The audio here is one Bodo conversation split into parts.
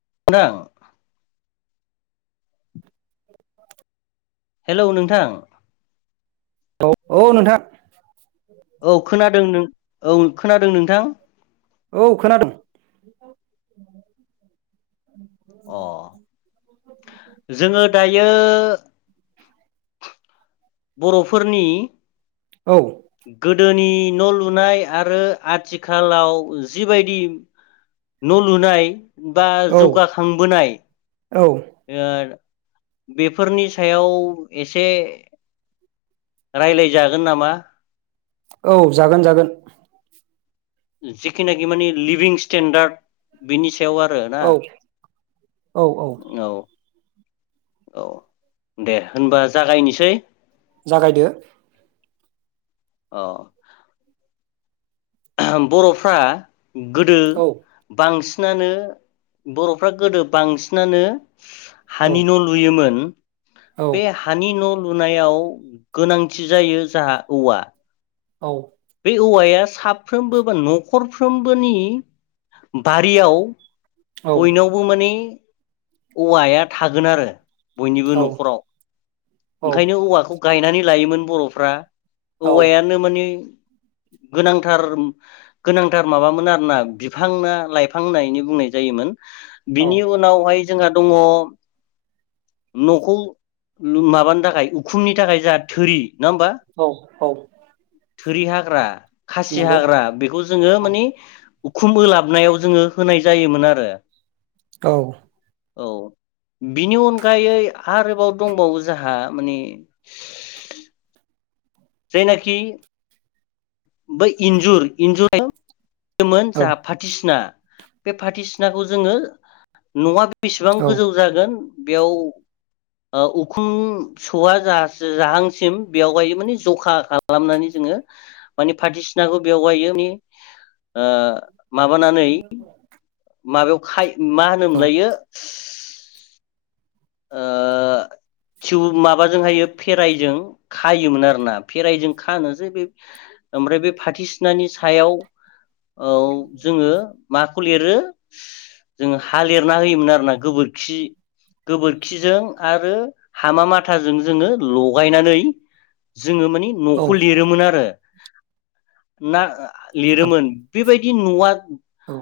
[unintelligible] [inaudible] हेलौ नोंथां औ औ नोंथां। खोनादों नों औ खोनादों नोंथां। औ खोनादों। अ जोङो दायो बर'फोरनि औ गोदोनि न' लुनाय आरो आथिखालाव जिबायदि न' लुनाय बा औ जौगाखांबोनाय औ ओ बेफोरनि सायाव एसे रायलायजागोन नामा? औ जागोन जागोन जिखिनाखि माने लिभिं स्टेन्डार्ड बेनि सायाव सायाव आरो ना औ औ औ दे होनबा जागायनोसै । जागायदो अ बर'फ्रा गोदो औ बांसिन नानो बर'फ्रा गोदो बांसिनानो औ हानि न' लुयोमोन । औ बेे हानि न लुनायाव गोनांथि जायो जोंहा औवा । औ औवाया साफ्रोमबो बा न'खरफ्रोमबोनि बारियाव औ बयनावबो माने औवाया थागोन आरो बयनिबो न'खराव ओंखायनो औवाखौ गायनानै लायोमोन बर'फ्रा औ औवायानो माने गोनांथार गोनांथार माबामोन आरोना बिफां ना लाइफां होननानै बुंनाय जायोमोन औ बिनि उनावहाय जोंहा दङ न'खौ माबानो थाखाय उखुमनि थाखाय जोंहा थोरि । औ औ थोरि हाग्रा खासि नंगौ हाग्रा बेखौ जोङो माने उखुम होलाबनायाव जोङो होनाय जायोमोन । [inaudible] औ औ बिनि अनगायै आरोबाव दंबावो जोंहा माने जायनाखि बै इन्जुर इन्जुर मोन औ जोंहा फाथोसिना बे फाथो सिनाखौ जोङो न'आ बेसेबां औ गोजौ जागोन बेयाव उखुम सौवा जाहांसिम बेवहाय माने जखा खालामनानै जोङो माने फाथो सिनाखौ बेव गायो माने माबानानै [inaudible] माबायाव खायो मा होनोमोनलायो [inaudible] टिउ माबाजोंहायो फेराइजों खायोमोन आरोना फेरायजों खानोसै बे ओमफ्राय बे फाथो सिनानि सायाव औ जोङो माखौ लिरो जो हा लिरना होयोमोन आरोना गोबोरखि गोबोरखिजों आरो हामा माथाजों जोङो लगायनानै जोङो मानि औ न'खौ लिरोमोन आरो ना औ लिरोमोन बेबायदि बि न आ औ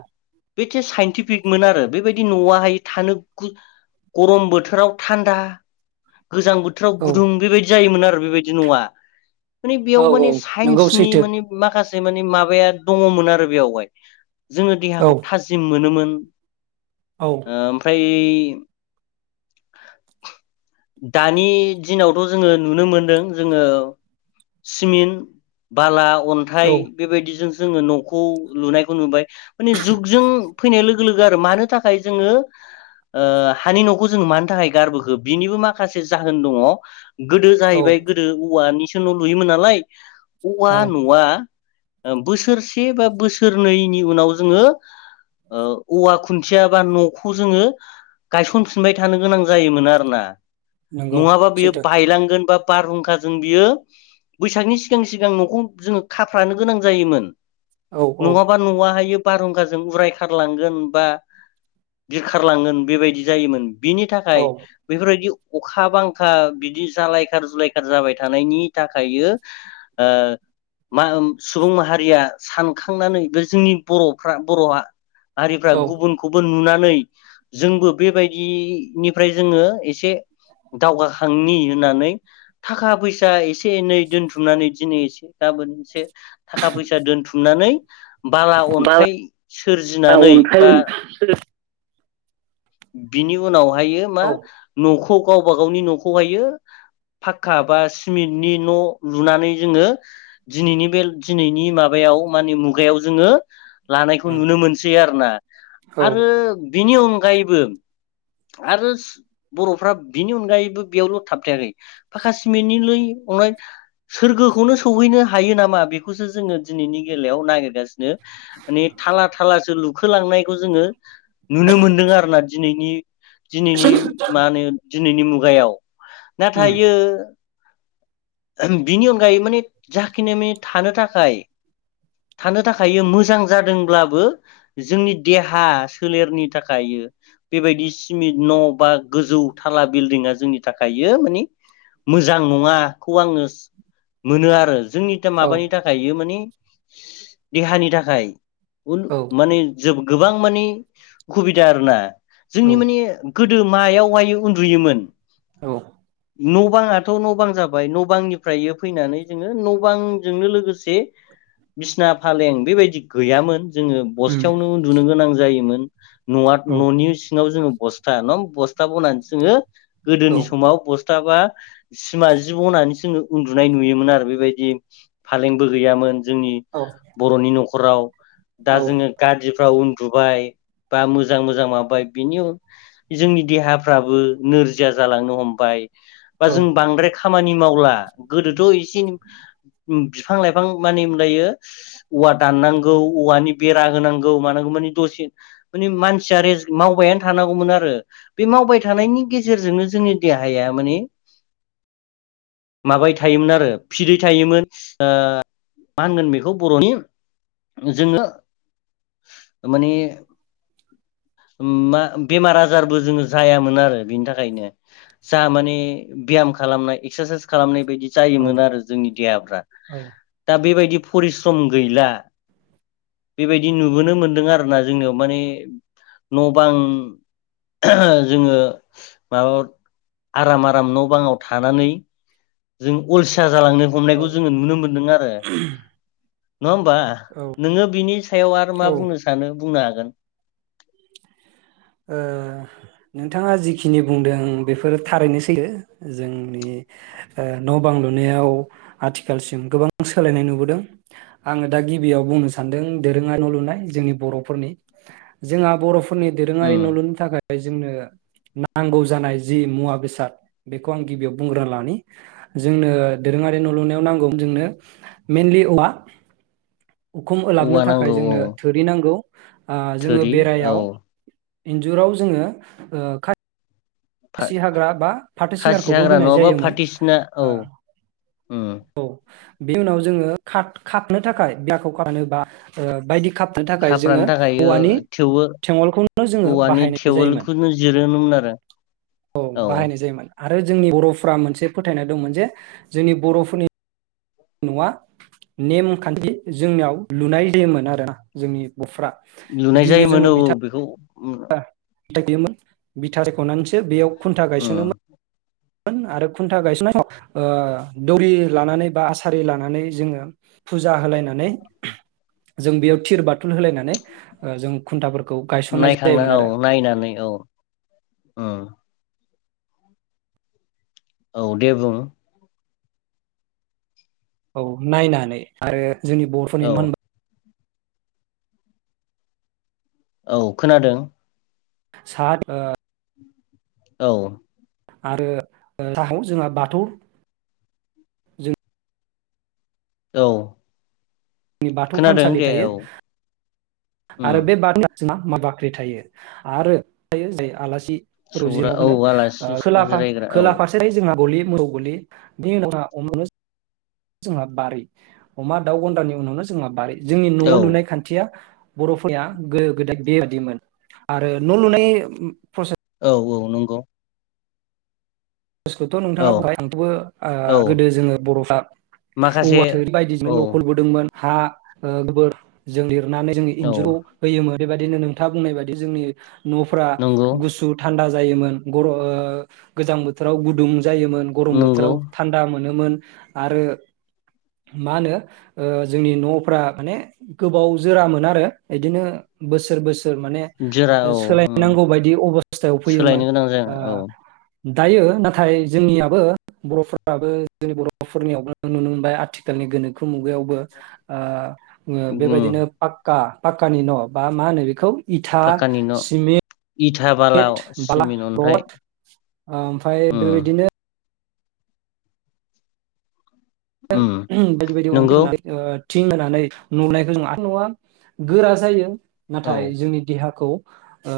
बे साइन्टिफिकमोन आरो बेबायदि न'आहाय थानो गरम बोथोराव थान्दा गोजां बोथोराव गुदुं बेबायदि जायोमोन आरो बेबायदि नङा माने बेयाव औ माने नंगौ साइन्सनि सैथो माने माखासे से माने माबाया दङमोन आरो बेयावहाय जोङो औ देहाखौ थाजिम मोनोमोन औ [inaudible] ओमफ्राय बे दानि दिनावथ' जोङो नुनो मोनदों जोङो सिमिन्ट बाला अन्थाइ औ बेबायदिजों जोङो न'खौ लुनायखौ नुबाय माने जुगजों फैनाय लोगो आरो मानो थाखाय जोङो ओ हानि न'खौ जोंङो मानो थाखाय गारबोखो बिनिबो माखासे जाहोन दङ गोदो औ जाहैबाय गोदो औवानि न लुयोमोन नालाय औवा औ न आ बोसोरसे बा बोसोरनैनि उनाव जोङो ओ औवा खुन्थिया बा न'खौ जोङो गायसनफिनबाय थानो गोनां जायोमोन आरो ना नंगौ नङाबा बियो सैथो बायलांगोन बा बारहुंखा जों बियो बैसागनि सिगां सिगां न'खौ जोङो खाफ्रानो गोनां जायोमोन । औ औ नङाबा नवाहायो बारहुंखाजों उरायखारलांगोन बा बिरखारलांगोन बेबायदि बिदि जायोमोन बिनि थाखाय औ बेफोरबायदि अखा बांखा बिदि जालायखार जुलायखार जाबाय थानायनि थाखायो ओ मा सुबुं माहारिया सानखांनानै बे जोंनि बर'फ्रा बर'आ हारिफ्रा औ गुबुनखौबो नुनानै नै जोंबो बेबायदिनिफ्राय जोङो एसे दावगाखांनि होननानै थाखा फैसा एसे एसे एनै दोनथुमनानै दिनै एसे गाबोन एसे थाखा फैसा दोनथुमनानै बाला बाला अन्थाइ सोरजिनानै अन्थाइ बा बिनि उनाव हायो मा औ न'खौ गावबा गावनि न'खौहायो फाखक्का बा सिमेन्टनि न' लुनानै जोङो दिनैनि बे दिनैनि माबायाव माने मुगायाव जोङो लानायखौ नुनो मोनसै आरोना आरो बिनि अन [unintelligible] आरो बर'फ्रा बिनि अनगायैबो बेयावल' थाबथायाखै फाखा सिमेन्टनिलै अननाय सोरगोखौनो सौहैनो हायो नामा बेखौसो जोङो दिनैनि बेलायाव नागिरगासिनो । माने थाला थालासो लु खोलांनायखौ जोङो नुनो मोनदों आरोना । दिनैनि दिनैनि मा होनो दिनैनि मुगायाव नाथायो बिनि अनगायै माने जाखिनि माने थानो थाखाय थानो थाखायो मोजां जादोंब्लाबो जोंनि देहा सोलेरनि थाखायो बेबायदि सिमिट न' बा गोजौ थाला बिल्डिंआ जोंनि थाखायो माने मोजां नङाखौ आङो मोनो आरो । जोंनि दा औ माबानि थाखायो माने देहानि थाखाय उल औ माने जोबो गोबां माने खुबिदा आरोना औ जोंनि माने गोदो मायावहाय उन्दुयोमोन? औ न' बाङाथ' न' बां जाबाय न' बांनिफ्रायो फैनानै जोङो न' बांजोंनो लोगोसे बिसना फालें बेबायदि गैयामोन। जोङो उम बस्थायावनो उन्दुनो गोनां जायोमोन। न'आ औ न'नि सिङाव जोङो बस्था नं बस्था बनानसो जोङो औ गोदोनि समाव बस था बा सिमा जिब होननानै जोङो उन्दुनाय नुयोमोन आरो बेबायदि फालेंबो गैयामोन जों औ बर'नि न' खराव दा जोङो गादिफ्राव उन दुबाय बा मोजां मोजां माबाय बिनि जोंनि देहाफ्राबो नोरजिया जालांनो हमबाय। बा औ जों बांद्राय खामानि मावला आ गोदोथ' एसिम बिफां लाइफां मानिमलायो औवा दाननांगौ औवानि बेरा होनांगौ मानांगौ मानि दसे मानि मानसिया रेस मावबायानो थानांगौमोन आरो बे मावबाय थानायनि गेजेरजोंनो जोंनि देहाया मानि माबाय थायोमोन आरो फिदै थायोमोन ओ मा होनगोन बेखौ बर'नि जोङो माने मा बेमार आजारबो जोङो जायामोन आरो बिनि थाखायनो। जा माने ब्याम खालामनाय एक्सारसाइस खालामनाय बैदि औ जायोमोन आरो जोंनि देहाफ्रा दा बेबायदि फरिस सम गैला बेबायदि नुबोनो मोनदों आरोना जोंनियाव माने न' बां जोङो माबा आराम आराम न' बाङाव थानानै जों अलसिया जालांनो औ हमनायखौ जोङो नुनो मोनदों आरो। नङा होमबा? औ नोङो बिनि सायाव आरो मा ओ बुंनो सानो बुंनो हाग गोन ओ नोंथाङा जिखिनि बुंदों बेफोर थारैनो सैथो जोंनि ओ न' बां लुनायाव आथिखालसिम गोबां सोलायनाय नुबोदों । आङो दा गिबियाव बुंनो सानदों दोरोङा न' लुनाय जोंनि बर'फोरनि। जोंहा बर'फोरनि दोरोङारि उम न' लुनो थाखाय य जोंनो नांगौ जानाय जि मुवा बेसाद बेखौ आं गिबियाव बुंग्रोना लानि जोंनो दोरोङारि न' लुनायाव नांगौ जोंनो मइेनलि औवा उखुम औवा होलाबनो थाखाय नांगौ औ जोंनो थोरि नांगौ आ जोङो थोरि औ बेरायाव इन्जुराव जोङो ओ खा खासि हाग्रा बा फाथो खासि सिनायखौबो हाग्रा होनाय नङाबा जायोमोन फाथोसिना औ आ। उम औ बे उनाव जोङो खा-खादनो थाखाय बियाखौ खानो बा बायदि खाबनो थाखाय जोङो खाफ्रानो थाखाय औवानि थेवो थेंवलखौनो जोङो औवानि बाहायनाय जायोमोन। थेवोलखौनो जिरोनोमोन आरो औ बाहायनाय जायोमोन। आरो जोंनि बर'फ्रा मोनसे फोथायना दंमोन जे जोंनि बर' फुनि न'आ नेमखान्थि जोंनियाव लुनाय जायोमोन आरोना जोंनि बर'फ्रा लुनाय गिबियाव जायोमोन जोङो औ बिथा बेखौ उम [unintelligible] बिथा रायख'नानैसो बेयाव खुन्था उम गायसनोमोन । आरो खुन्था गायसननाय समाव ओ दौरि लानानै बा आसारि लानानै जोङो फुजा होलायनानै जों बेयाव थिर बाथुल होलायनानै जों खुन्थाफोरखौ गायसननाय नायखांना जायोमोन आरो औ नायनानै औ उम औ दे बुं औ नायनानै आरो । जोंनि बर'फोरनि औ न औ खोनादों साहाथिं औ आरो [unintelligible] जोंहा बाथौ औ जोंनि बाथौ खोनादों थानसालि दे थायो औ आरो उम बे बाथौ ना मा बाख्रि थायो आरो थायो जे आलासि [unintelligible] सौरा औ होनो ओ आलासि खोला फा जिरायग्रा औ खोला फारसेय जोंहा गलि मोसौ गलि बिनि उनाव [unintelligible] जोंहा बारि अमा दाउ गन्द्रानि उनावनो जोंहा बारि जोंनि न' औ लुनाय खान्थिया बर'फोरा गोदो गोदाय बेबायादिमोन आरो न' लुनाय प्रसे औ औ नंगौ बस्थ' औ नोंथाङा बहाय [unintelligible] ओ औ गोदो जोङो बर'फ्रा माखासे औवा थोरि बायदिजोंनो औ न'खौ लुबोदोंमोन । हा गोबोर जोंनि नानै जोंङो औ इन्जुर होयोमोन । बेबायदिनो नोंथाङा बुंनाय बायदि जोंनि न'फ्रा नंगौ गुसु थान्दा जायोमोन गर ओ गोजां बोथोर राव गुदुं जायोमोन गरम नंगौ बोथोराव थान्दा मोनोमोन । आरो मा होनो ओ जोंनि न'फ्रा माने गोबाव जोरामोन आरो बिदिनो बोसोर बोसोर माने जोरा औ उम सोलायनांगौ बायदि अबस्थायाव फैयोमोन सोलायनो गोनां जागोन ओ औ दायो नाथाय जोंनियाबो बर'फोराबो जोंनि बर'फोरनियावबो नुनो मोनबाय आथिखालनि गोनोखो मुगायावबो ओ बेबायदिनो उम पाक्का पाक्कानि न' बा मा होनो बेखौ इथा फाक्कानि न' सिमेन्ट इथा बाला गेट होनबाला सिमेन्ट अन्थाइ रड ओमफ्राय उम बेबायदिनो उम बायदि बायदि नंगौ अन्थाइ ओ थिं होनानै न लुनायखौ जों [unintelligible] गोरा जायो। औ नाथाय जोंनि देहाखौ ओ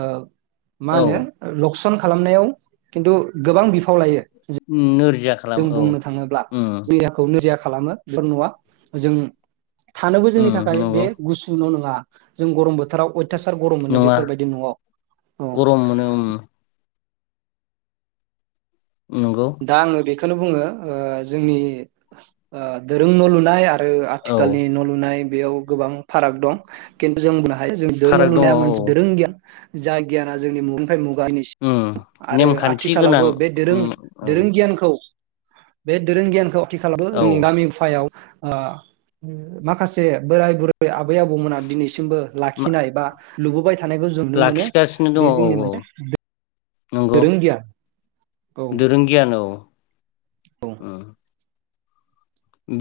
मा औ होनो लक सन खालामनायाव खिन्थु गोबां बिफाव लायो। उम नोर जों खालाम औ बुंनो थाङोब्ला जोंनि देहाखौ नोरजिया खा खालामो बेफोर नया जों थानोबो जोंनि उम थाखाय नंगौ बे गुसु न नं बा जों गरम बोथोराव अथासार गरम मोनो नङा बेफोरबायदि नयाव औ गरम मोनो उम नंगौ दां आंनो बि खोनो बुङो ओ जोंनि दोरों न लुनाय आरो औ आथिखालनि न लुनाय बेयाव गोबां फाराग दं खिन्थु जों बुंनो हा [unintelligible] न फाराग दङ लुनाया मोनसे औ दोरों गियान जा गियाना जोंनि मुं मुगानि उम आरो नेमखान्थि गोनां आथिखालावबो बे दोरों उम औ दोरों गियानखौ बे दोरों गियानखौ आथिखालाव औ जोंनि गामि गुफायाव ओ माखासे बोराय बुरै आबै आबौमोना दिनै बो मा लाखिनाय बा लुबोबाय थानायखौ जों नुनो मोनो। लाखिगासिनो दङ बे औ जोंनि औ मोनसे दोरों गियान औ दुरुं गियान औ औ उम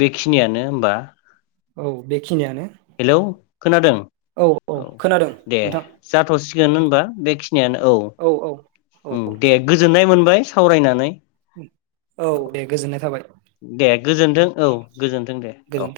बेखिनियानो होमबा औ बेखिनियानो हेलौ खोनादों औ औ खोनादों दे नोंथां जाथ'सिगोन होनबा बेखि नि औ दे गोजोननाय मोन सावरायनानै औ दे गोजोननाय थाबाय दे गोजोनथों औ गोजोनथों दे औ गोजोन्थों।